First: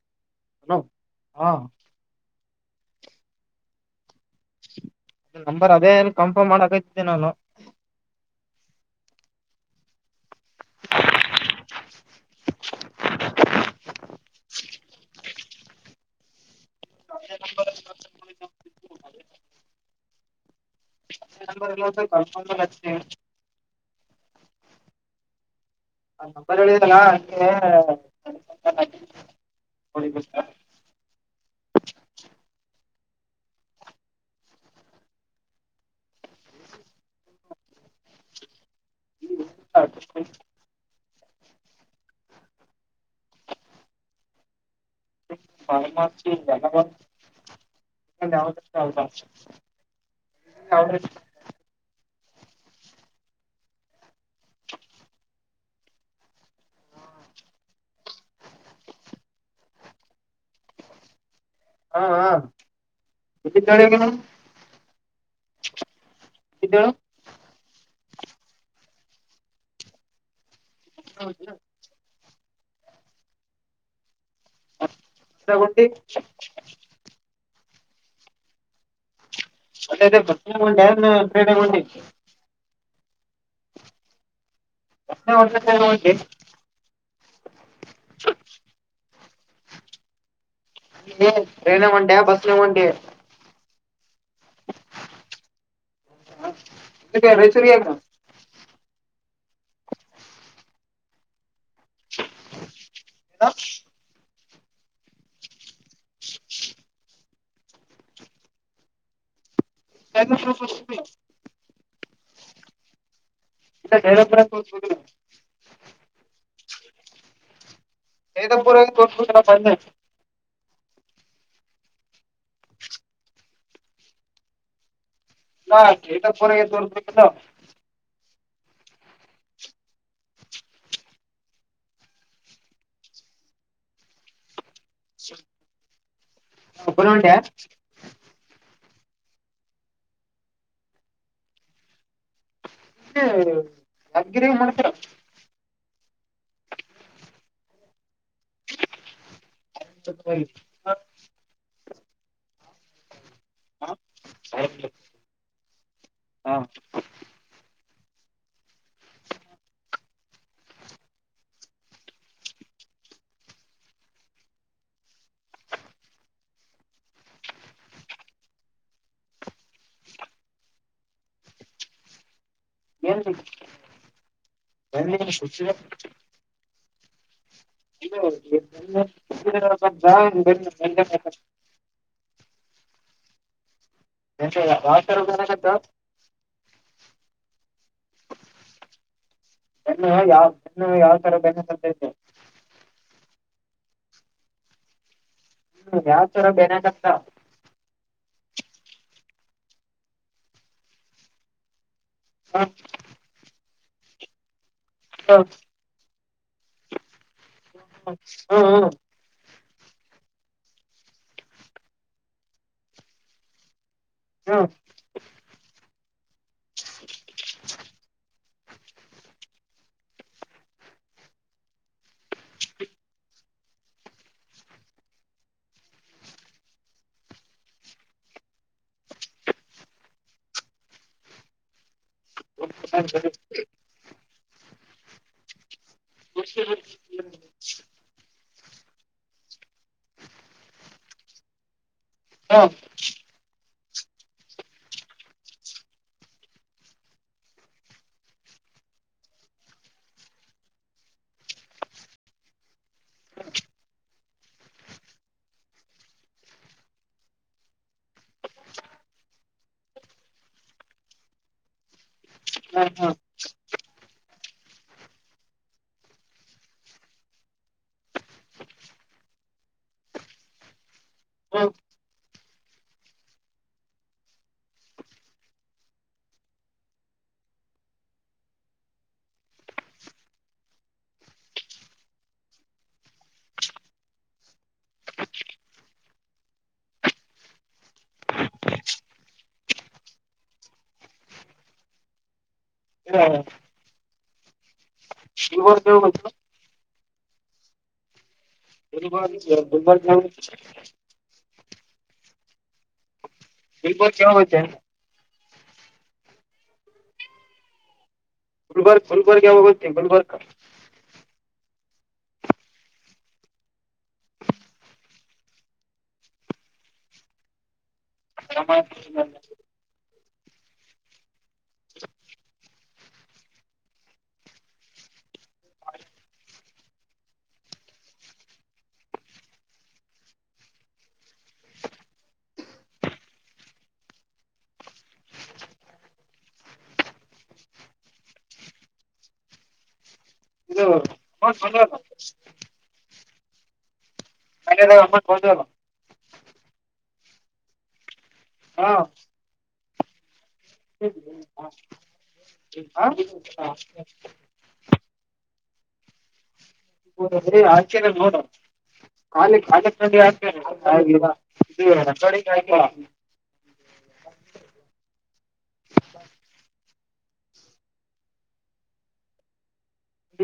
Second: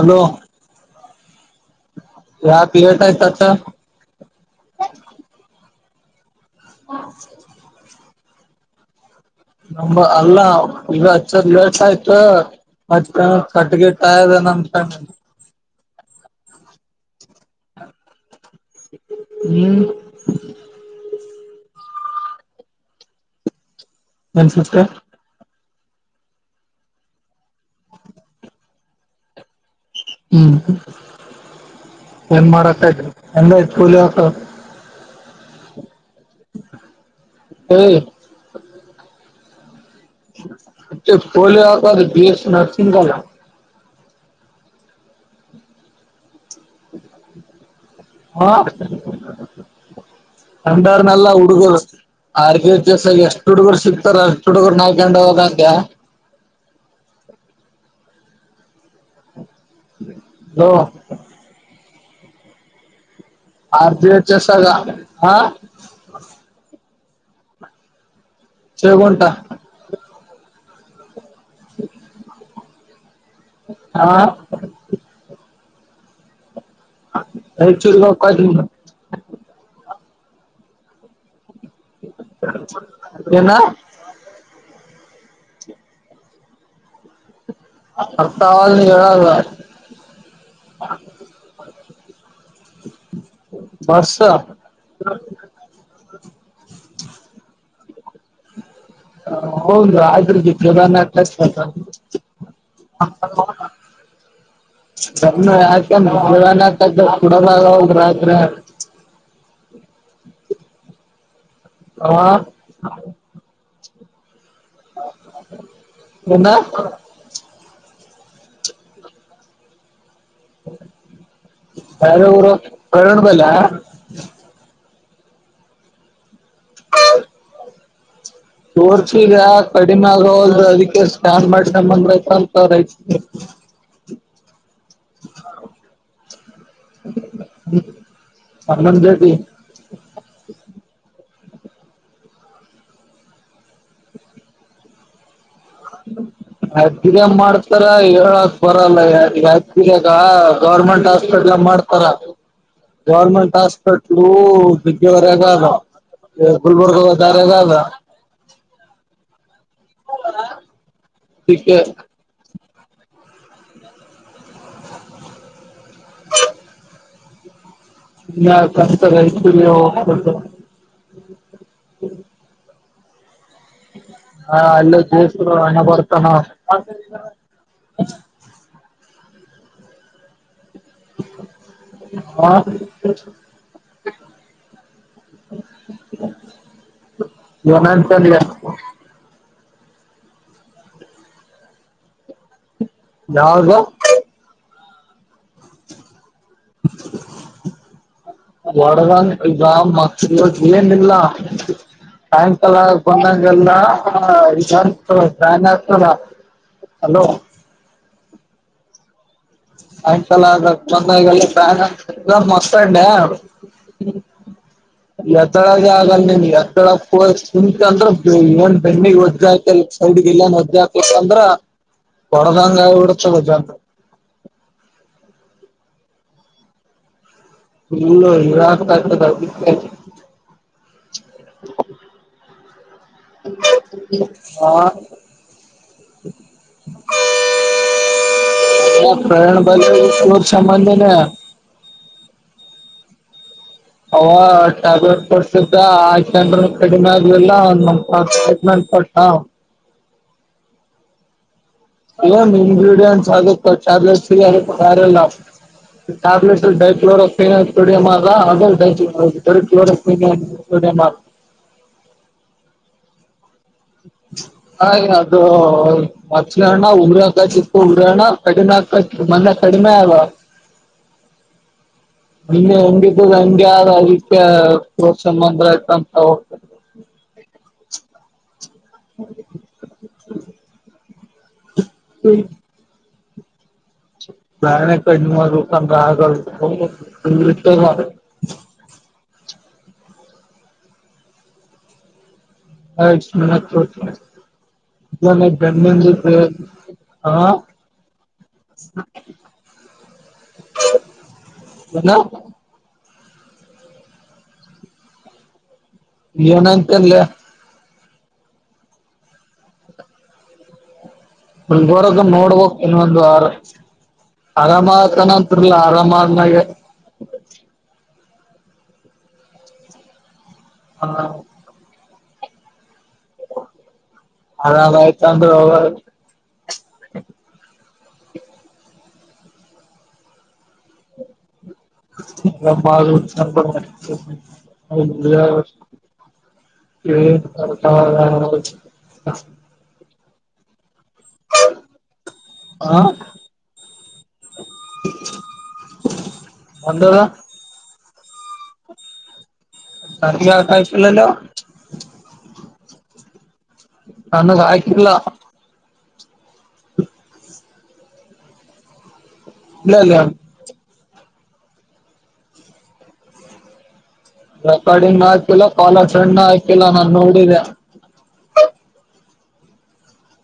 Hello hello ಹಾ [unintelligible] ಬರ ಅದೇ ಕನ್ಫರ್ಮ್ ಮಾಡಕತಿದ್ದೆ ನಾನು ನ ಅಲ್ಲಾ ಈಗ ಲೇಟ್ ಆಯ್ತು ಮತ್ತ ಕಟ್ಟಗಟ್ಟ ಇದೆ ನಮ್ ಕ ಹ ಹ್ಮ್ [unintelligible] ಒನ್ ಸಿಫ್ಟ್ ನಂಬರ್ ಹೇಳಿದಲ್ಲ ಅಗೆ ಹ್ಮ್ ಏನ್ ಮಾಡತ ಇದ [unintelligible] ಹ್ಮ್ ಓಕ ಪೋಲಿಯ ಬಿ ಎಸ್ ನಸಿಂಗಲ್ಲ ಮ ಮ ಜಾವ ಹಾ ರಂಡಾರ ನಲ್ಲಾ ಉಡುಗ [unintelligible] ಆರ್ ಜಸ ಎಷ್ಟು ಹುಡುಗರು ಸಿಕ್ತಾರ ಅಷ್ಟ್ ಹುಡುಗರು ನಾಲ್ಕಂಡ ಹೋಗಂತೆ್ಯಾ ಹ್ಮ ಹಲೋ ಹಾ ಹಾ [unintelligible] ಗಾಳಿ ಆರ್ ನೀವು ಬಿ ಎಚ್ ಎಸ್ ಆಗ ಹಾ [unintelligible] ಸೇವ್ ಗುಂಟಾ ಹೌ ಆ ದ ಗುಂಡಿ ಐಚುಲ್ಲಾ ಕಾದಿಮ್ ಮತ್ತೆ ಬ [unintelligible] ಕ್ರೀಡ ಮಂಡಿ. ಏನ [unintelligible] ಬರ್ತಾ ಇವ್ನಿ ಹೇಳಲ್ಲ. ಯಾವ್ ಬಸ್ನಾಗ್ ಹೊಂಟಿ. ಬಸ್ಸ ಕೆ ಮೈಸೂರಿ ಏನು ಹ ಹೌದು ಆದ್ರ [unintelligible] ಪ್ರದಾನ ಕಷ್ಟ [unintelligible] [unintelligible] [unintelligible] ಹಾಕ್ಯಂದ್ ಕೊಡದಾಗೋಗ ರಾತ್ರಿ. [inaudible] [unintelligible] ಹಾ ತ್ತೆ ಬೈರಾಪುರ ತೋರ್ಸ್ ಬೇಕಿನ್ನು. ಎನ್ನ ವೇದಾಪುರನು ತೋರ್ಸ್ ಬಿಡ್ತಿನಪ್ಪ ಅಂದೆ. ಯಾರೇ ಊರು [unintelligible] ಬಯ್ಲಾ. ನಾ ಕೆಟ್ಟಪುರಯ್ಯ ತೋರ್ಸ್ಬೆಕಿತ್ತು. ತೋರ್ಸಿಗ ಕಡಿಮೆ ಆಗೋವಲ್ದು ಅದಿಕ್ಕೆ ಸ್ಕ್ಯಾನ್ ಮಾಡ್ಸ್ಕಂಬಂದ್ರೆ ಆಯಿತು ಅಂತ ರೈಟ್ [inaudible] ಒಬ್ಬನೇ ಹೊಂಟ್ಯಾ ಅಣ್ಣನ್ ಜೊತಿ ಕ್ಕೆ ಯದ್ಗಿರಿ ಮಾಡ್ತರ. ಅತ್ತಿಗೆ ಮಾಡ್ತಾರ ಹೇಳ ಬರಲ್ಲ ಯಾರಿಗ್ ಅತ್ತಿಗೆಗ ಗೌರ್ಮೆಂಟ್ ಹಾಸ್ಪಿಟಲ್ ಆಗ್ ಮಾಡ್ತಾರ. ಗೌರ್ಮೆಂಟ್ ಹಾಸ್ಪಿಟ್ಲು ಬಿಕ್ಕಿ ವರೆಗಾದ. ಏ ಹಾ ಗುಲ್ಬರ್ಗಾದ ದಾರಿಯಾಗ್ ಅದ. ಟಿಕ್ ಹೇ [unintelligible] [inaudible] ಎನ್ [unintelligible] ಹಾ ಅಲ್ಲೆ ಜೆಸ್ರು ಅಣ್ಣ ಬರ್ತಾನ. ಇದು [unintelligible] ಬೆನ್ನು ಆ ಎಂತಿಲ್ಲ [unintelligible] ಯೋ ನೆಂಟಲ್ಲೇ ಬೆನ್ನು ಯಾವ್ ಯಾವ್ ತರ ಬೆನ್ನ ಬಂತೈತೆ ಯಾವ್ದು ಹ್ಮ್ ಯಾವ ತರ ಬೇನೆ ಆಗತ್ತ ವಡಗನ್ ಇಗ ಮ ಇವತ್ತ್ ಏನಿಲ್ಲ. ಹ್ಮ್ ಸಾಯಂಕಾಲ ಬಂದಂಗೆಲ್ಲ ಆ ಈಗ ಸೊ ಹ್ಮ್ ಬ್ಯಾನೇ ಆಗ್ತದ ಹಲೋ ಹ್ಮ್ ಹ್ಮ್ ಸಾಯಂಕಾಲ ಅದ ಬಂದಗೆಲ್ಲ ಬ್ಯಾನೆ ಆಗ್ತಿತ್ತ ಮಕ್ಕಂಡೇ ಎತ್ತಳಗೆ ಆಗಲ್ಲನ್ ಎತ್ತಳ ಕುಂಕ ಅಂದ್ರೆ [unintelligible] ಬೆಣ್ಣಿಗ್ಧ್ಯ ಒಜ್ಜ ಆಯತ ಸೈಡ್ಗ್ ಎಲ್ಲ ಒಜ್ಜ ಹಾಕ್ಲಕ್ ಅಂದ್ರ ಪರದಾಂಗ ಎಡ ಚ ಬಜಾಂಗ [unintelligible] [inaudible] ಹಾ ಮುಷ ಪ್ರಯಾಣ ಬಾಜ ಕ ಸಾಮನ್ ಹಾ ಅವ ಟ್ಯಾಬ್ಲೆಟ್ ಕೊಡ್ಸಿದ್ದ ಆ ಕೆಂಡ್ರ ಕಡಿಮೆ ಆದಲ್ಲಟ್ ಹಾ ಇ ಇಗ್ರಿಡಿಯಂಟ್ ಅ ಕಚಾಲ ಅರೆಲ್ಲಾ [unintelligible] ಮಾಡ ಹಾ ಹಾ ಹಾಗ ಅದು ಮತ್ತ್ಳ ಅಣ್ಣ ಉಂಗ್ರ ಹಕ ಚಿಕ್ಕ ಉಗ್ರ ಅಣ್ಣ ಕಡಿನ ಹಕ ಮೊನ್ನೆ ಕಡಿಮೆವಾ ಹ್ಮ ನಿನ್ನ ಹೆಂಗಿದ್ದ ಹೆಂಗಗೆ ಯಾರ ಅದಕ್ಕೆ ಪ್ರೋತ್ಸಂದ್ರ ಆಯತಂತ ಹೋಗ್ತದೆ [inaudible] [inaudible] ಹ್ಮ್ ನಾನ ಕ ಇನ್ನವಕ ರ [inaudible] ಆ ಮೆ ಗುಲ್ಬರ್ಗ ಹೋಗ್ಬೇಕು ಬೆಮಂಟನ್ ಹಾ [unintelligible] ಏನು ಬಲ್ಬೋ ಕೆವ ಬತ್ತ ಏನಂತಲ್ಲ ಗುಲ್ಬರ್ಗ ಗುಲ್ಬರ್ಗ ಯಾವಾಗಾಗತ ಗುಲ್ಬರ್ಗ ನೋರಕ ನೋಡ್ಬಕ್ ಇನ್ನೊಂದುಾರ ಆರಾಮತಾನಂತರ್ಲ ಆರಾಮ ಆದನಾಗೆ [inaudible] ಹ ಅದಯ್ತಂದ [unintelligible] ಹ ಇದು ಹ [unintelligible] ಬಂದದ ಹಾ [unintelligible] ಹ್ಮ ಹ್ಮ ಹ ಹ ಹ ನನ್ನ ಆಯ್ತಿಲ್ಲ ಆಕೇನೆ ನೋಡಾಲಿ ಕಾಲ ಇಲ್ಲಲ್ಲ ಹತೇನೆಲ್ಲ ಇದು ನಟಡಿಯ್ ರೆಕಾರ್ಡಿಂಗ್ ನ ಹಾಕಿಲ್ಲ ಕಾಲ ಸಣ್ ಹಾಕಿಲ್ಲ ನಾನ ನೋಡಿದೆ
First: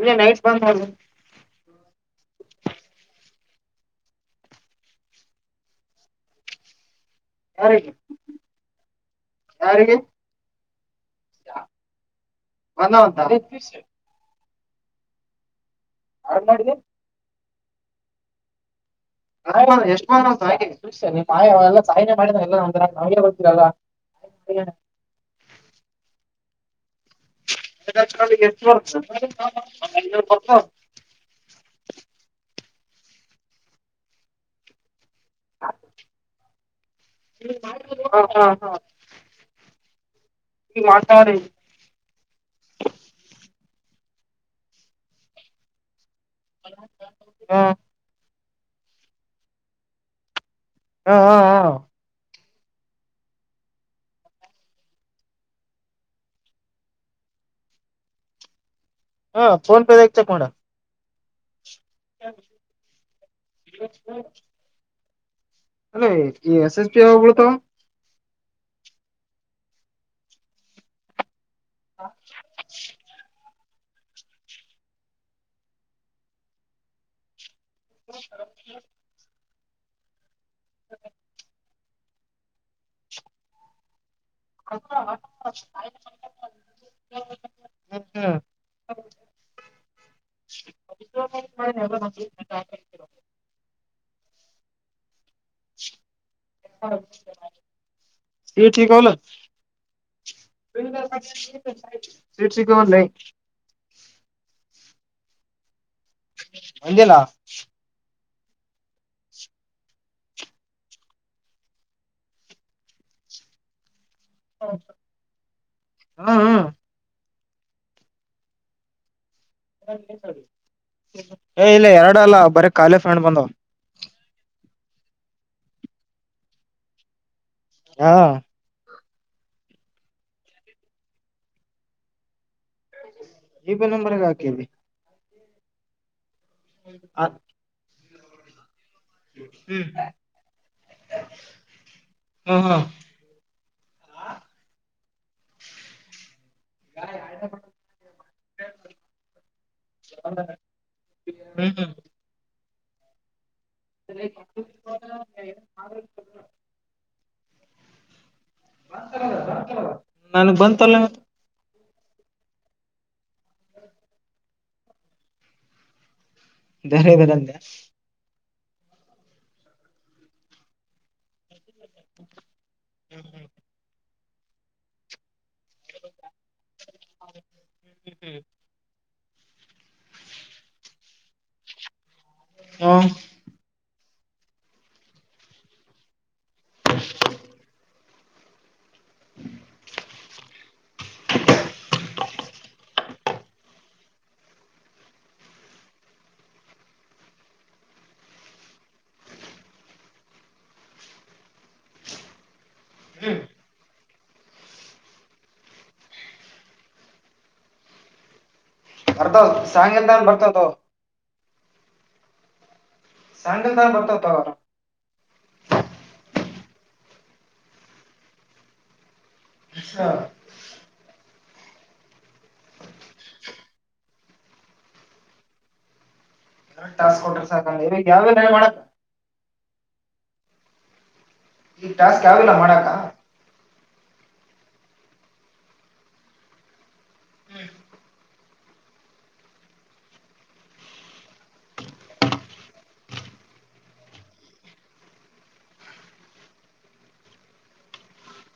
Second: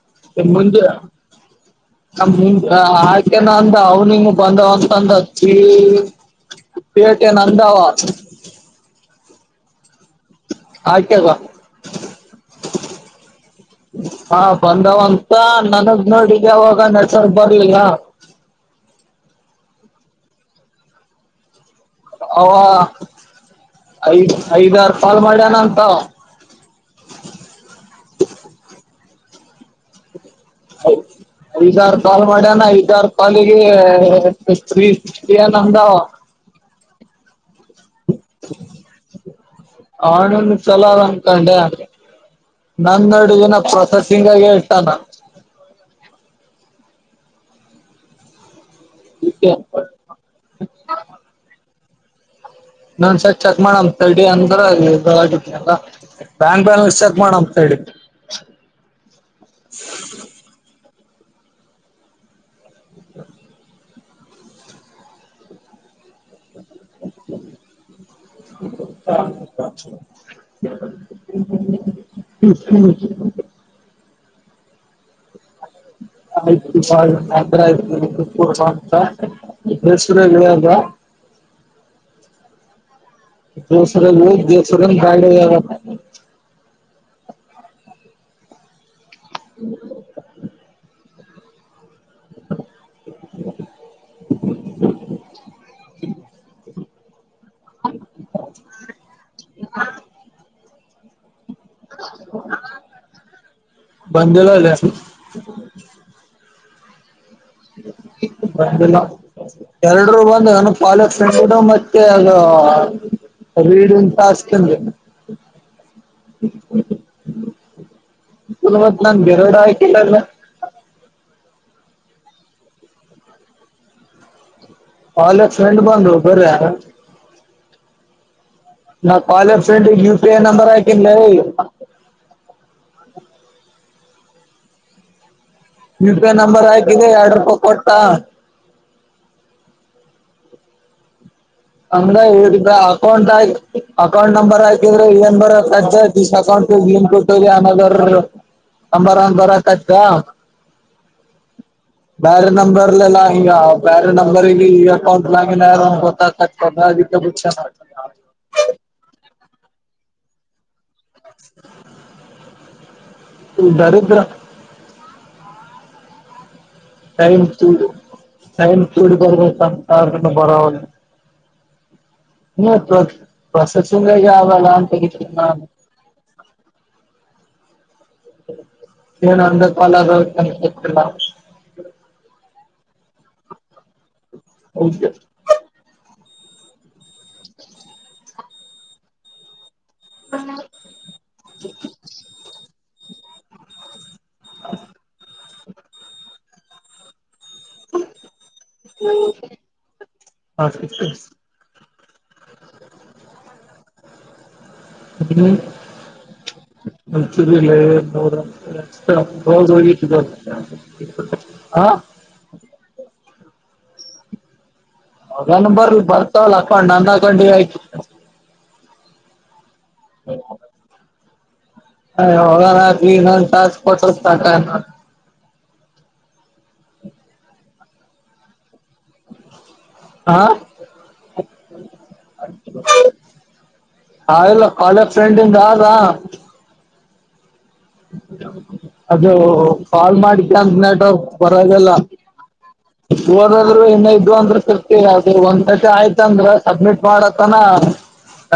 ಇ ಲೈಟ್ ಬಂದದು ನ ಆಕೆನ ಅಂದ ಅವನಿಂಗ ಬಂದವಂತಂದತಿ ಪೇಟೆನ್ ಯಾರಿಗೆ ಅಹದಬಾದ್ ಯಾರಿಗೆ [unintelligible] ಹಾ ಬಂದವ ಅಂತ ನನಗೆ ಯಾರ್ ನೋಡಿಗೆ ನೋಡಿದೆ ಅವಾಗ ನೆಟ್ವರ್ಕ್ ಬರ್ಲಿಲ್ಲ ಎಷ್ಟು ಹಾಗೆಯ ಎಲ್ಲ ಸಾಯೀನೇ ಮಾಡಿದ ಅವ ಎಲ್ಲ ನಂದ್ರ ನಾವ್ಗೆ ಐದ್ ಗೊತ್ತರಲ್ಲಾಯ ಐದಾರು ಕಾಲ್ ಮಾಡ್ಯನ ಅಂತ [unintelligible] ಐದಾರ ಕಾಲ್ ಮಾಡ್ಯಾನ ಐದಾರ ಕಾಲ್ಲಿಗೆ ಏನ್ ನಮ್ದ್ ಹ ಹಾ ಹಾ ಆ ಅಣ್ಣ ಈಗ ಚಲೋ ಮಾತಾಡಿ ಅನ್ಕೊಂಡೆ ನನ್ನ ಆಡಿಗೇನೇ ಹೇಳ್ತಾನ ಹಾ [unintelligible] ಹಾ ಹಾ ಹ ನಾನ್ ಒಂದು ಸರಿ ಚೆಕ್ ಮಾಡಾನ್ ತಡಿ ಅಂದ್ರ ಅಲ್ಲಿ ಆಗಿದನಲ್ಲ ಬ್ಯಾಂಕ್ ಬ್ಯಾಲೆನ್ಸ್ ಚೆಕ್ ಮಾಡನಾ ತಡಿ ಹಾ ಫೋನ್ ಪೇ ಆತೆ ಚೆಕ್ ಮಾಡು [inaudible] ಅ ಈ ಎಸ್ ಎಸ್ ಪಿ ಯಾವಾಗ ಬಿಳ್ತಾವ [unintelligible] [unintelligible] [unintelligible] ಹ್ಮ್ [unintelligible] ಹ್ಮ [inaudible] [unintelligible] [unintelligible] [unintelligible] ಸೀಟ್ ಸಿಗವಲ್ಲ ಬಂದಲ್ಲ ಬಂದಿಲ್ಲ [unintelligible] ಬಂದಿಲ್ಲ ಎರಡುರು ಬಂದನು ಪಾಲಕ್ ಸೆಂಡ್ ದು ಮತ್ತೆ ರೀಡಿಂಡ್ ತಾಸ್ಕ್ ಹಾ ಹಾ [unintelligible] [unintelligible] ಹೇ ಎರಡು ಅಲ್ಲ ಬಾರಿ ಖಾಲಿ ಫ್ಯಾನ್ ಬಂದವ ಫಾಲ್ಲೋ ಫ್ರೆಂಡ್ನ್ ಬಂದ್ಲು ಹಾ ನಾ ಕಾಲಫ್ರೆಂಡ ಯುಪಿಐ ನಂಬರ್ ಅಕಿನಲ್ ಇದೆ ನಂಬರಗೆ ಹಾಕಿದ್ದೆ ಯು ಪಿಐ ನಂಬರ್ ಹಾಕಿದ್ದೆ ಹ್ಮ್ ಎರಡು ರೂಪಾಯಿ ಕೊಟ್ಟ ಹ್ಮ್ ಇಡ್ಡ ಹ್ಮ್ ಅಕೌಂಟ್ ಆ ಅಕೌಂಟ್ ನಂಬರ್ ಹಾಕಿದ್ದೆ ನಂಬರ್ ಹಾಕಿದ್ದೆ ದಿಸ್ ಅಕೌಂಟ್ [unintelligible] ಹ್ಮ್ ಹ್ಮ್ ಹ್ಮ ನಂಬರ್ಲ್ಲ ಈಗ ಬೇರೆ ನಂಬರ್ ಈಗ ಅಕೌಂಟ್ ನಾಮಿನಿ ಅಂತ [unintelligible] ನನ್ಗ್ ಬಂತಲ್ಲೇ ಮತ್ತೆ [unintelligible] ದರಿದ್ರ [unintelligible] ಟೈಂ ಕೂಡಿ ಬರಬೇಕಂತ ಬರವಲತ್ ಹ ಪ್ರಸ ಪ್ರೋಸೆಸಿಂಗ್ ದಾಗ [unintelligible] [unintelligible] ಏನು ಅಂದ ಕಾಲಾಗ್ ಹು [unintelligible] [unintelligible] [unintelligible] [unintelligible] [unintelligible] ಹ್ಮ್ [unintelligible] ಮಂಚೂರಿ ಇಲ್ಲ ನರ ಬರ್ತಾವ ಸಾಯಂಕಾಲ ಬರ್ತಾವ ತಗೋ [unintelligible] [unintelligible] ಹದನ್ ಬರ ಬರ್ತವಲ್ಲ ಹಕೊಂಡ್ ನಂದ ಹಾಕೊಂಡ ಆಯ್ತು [unintelligible] [unintelligible] ಎರ ಟಾಸ್ಕ್ ಕೊಟ್ರೆ ಸಾಕಲ್ಲ ಇವಾಗ ಯಾವ್ಯ ಮಾಡಕ [unintelligible] ಈಗ ಟಾಸ್ಕ್ ಯಾವಿಲ್ಲ ಮಾಡಾಕ ಹಾ ಎಲ್ಲ ಕಾಲೇಜ್ ಫ್ರೆಂಡಿಂದ ಆದಾ [unintelligible] ಅದು ಕಾಲ್ ಮಾಡಿಕ ಅಂತ ನೆಟ್ವರ್ಕ್ ಬರೋದಿಲ್ಲ ಹೋದಾದ್ರು ಇನ್ನ ಇದ್ ಅಂದ್ರ ಸರ್ತಿ ಅ ಒಂದ್ ಕತೆ ಆಯ್ತ ಅಂದ್ರ ಸಬ್ಮಿಟ್ ಮಾಡತನ ಹಾ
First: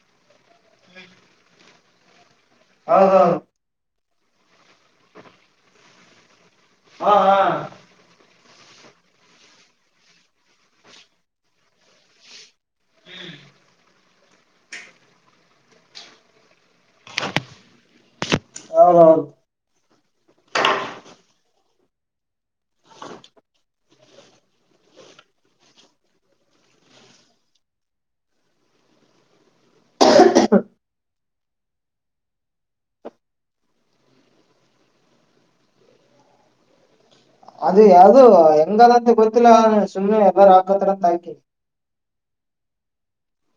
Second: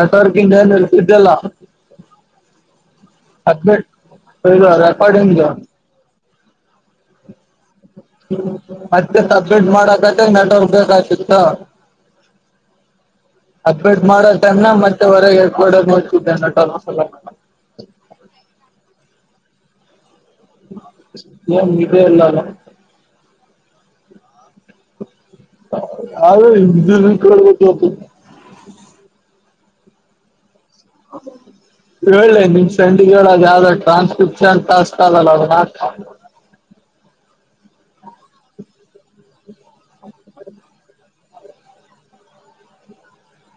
ನೆಟ್ವರ್ಕ್ ಇರ್ ಇದೆಲ್ಲ ಹಾ ಹಾ ರೆಕಾರ್ಡಿಂಗ್ ಹಾ ಹಾ ಮತ್ತೆ ಸಬ್ಮಿಟ್ ಮಾಡಕಕ್ಕೆ ನೆಟ್ವರ್ಕ್ ಬೇಕ ಆತಿತ್ತು [unintelligible] ಮಾಡನ್ನ ಮತ್ತೆ ಹೊರಗೆ [unintelligible] ಹೌ ಹೌ ನೀ ಎಲ್ಲಾನ [unintelligible] ಹೇಳ್ಳಿ ನಿಮ್ ಸಂದಿಗೆ ಅ ಯಾವ್ದ ಟಾಸ್ಕ್ ಅದಲ್ಲ ಹಾಕು ಅದು ಯಾವ್ದದು ಹೆಂಗದಂತೆ ಗೊತ್ತಿಲ್ಲ ಸುಮ್ಮ್ನೆ ಎಲ್ಲಾರು ಹಾಕದಾರ ಅಂತ ಹಾಕಿ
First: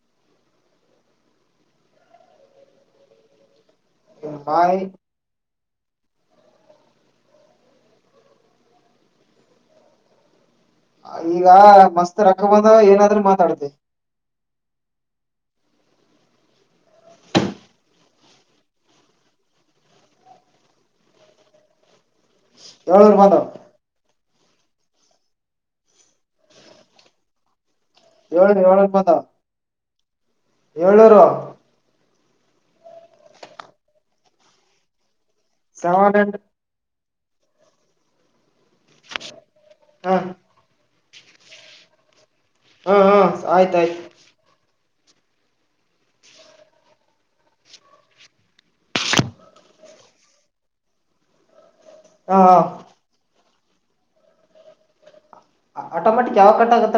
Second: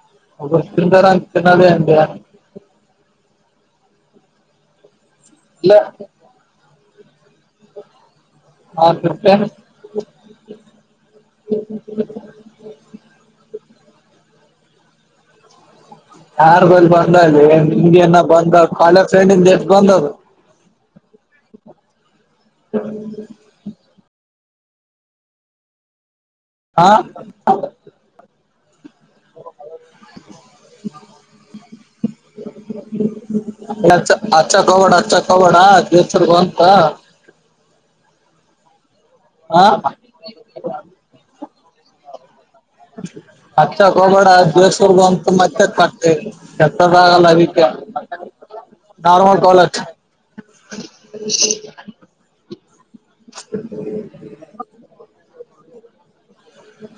[unintelligible] [unintelligible] [unintelligible] [unintelligible] ಈಗ ಮಸ್ತ್ ರೊಕ್ಕ ಬಂದ ಏನಾದ್ರರು ಮಾತಾಡತೀ ಯಾರ್ಗ ಬಂದ ನ್ ಹನ ಬಂದ ಕಾಲೆಜ್ ಸೈಂಡನ ಎಷ್ಟ ಬಂದ್ ಆದು [unintelligible] ಹಾ [unintelligible] [unintelligible] ಹಚ್ಚೋಕೆ ಹೋಗಬೇಡ ಹಚ್ಚಕ್ಕೆ ಹೋಗಬೇಡ ಸೆವೆನ್ ಹಂಡ್ರೆಡ್ [unintelligible] ಆ ಹ ಹ ಹ ಆಯ್ತಾಯ್ತು ಹಚ್ಚಾಕ್ಹೋಗ್ಬೇಡ ಬೇಸ್ ಅಂತು ಮತ್ತೆ ಕಟ್ಟ ಎತ್ತದಾಗಲ್ಲ ಅದಿಕ್ಕೆ ನಾರ್ಮಲ್ ಕಾಲ್ ಹಚ್ಚ ಹಾ ಹಾ [unintelligible] ಆಟೋಮ್ಯಾಟಿಕ್ ಯಾವಾಗ ಕಟ್ಟ ಆಗತ್ತ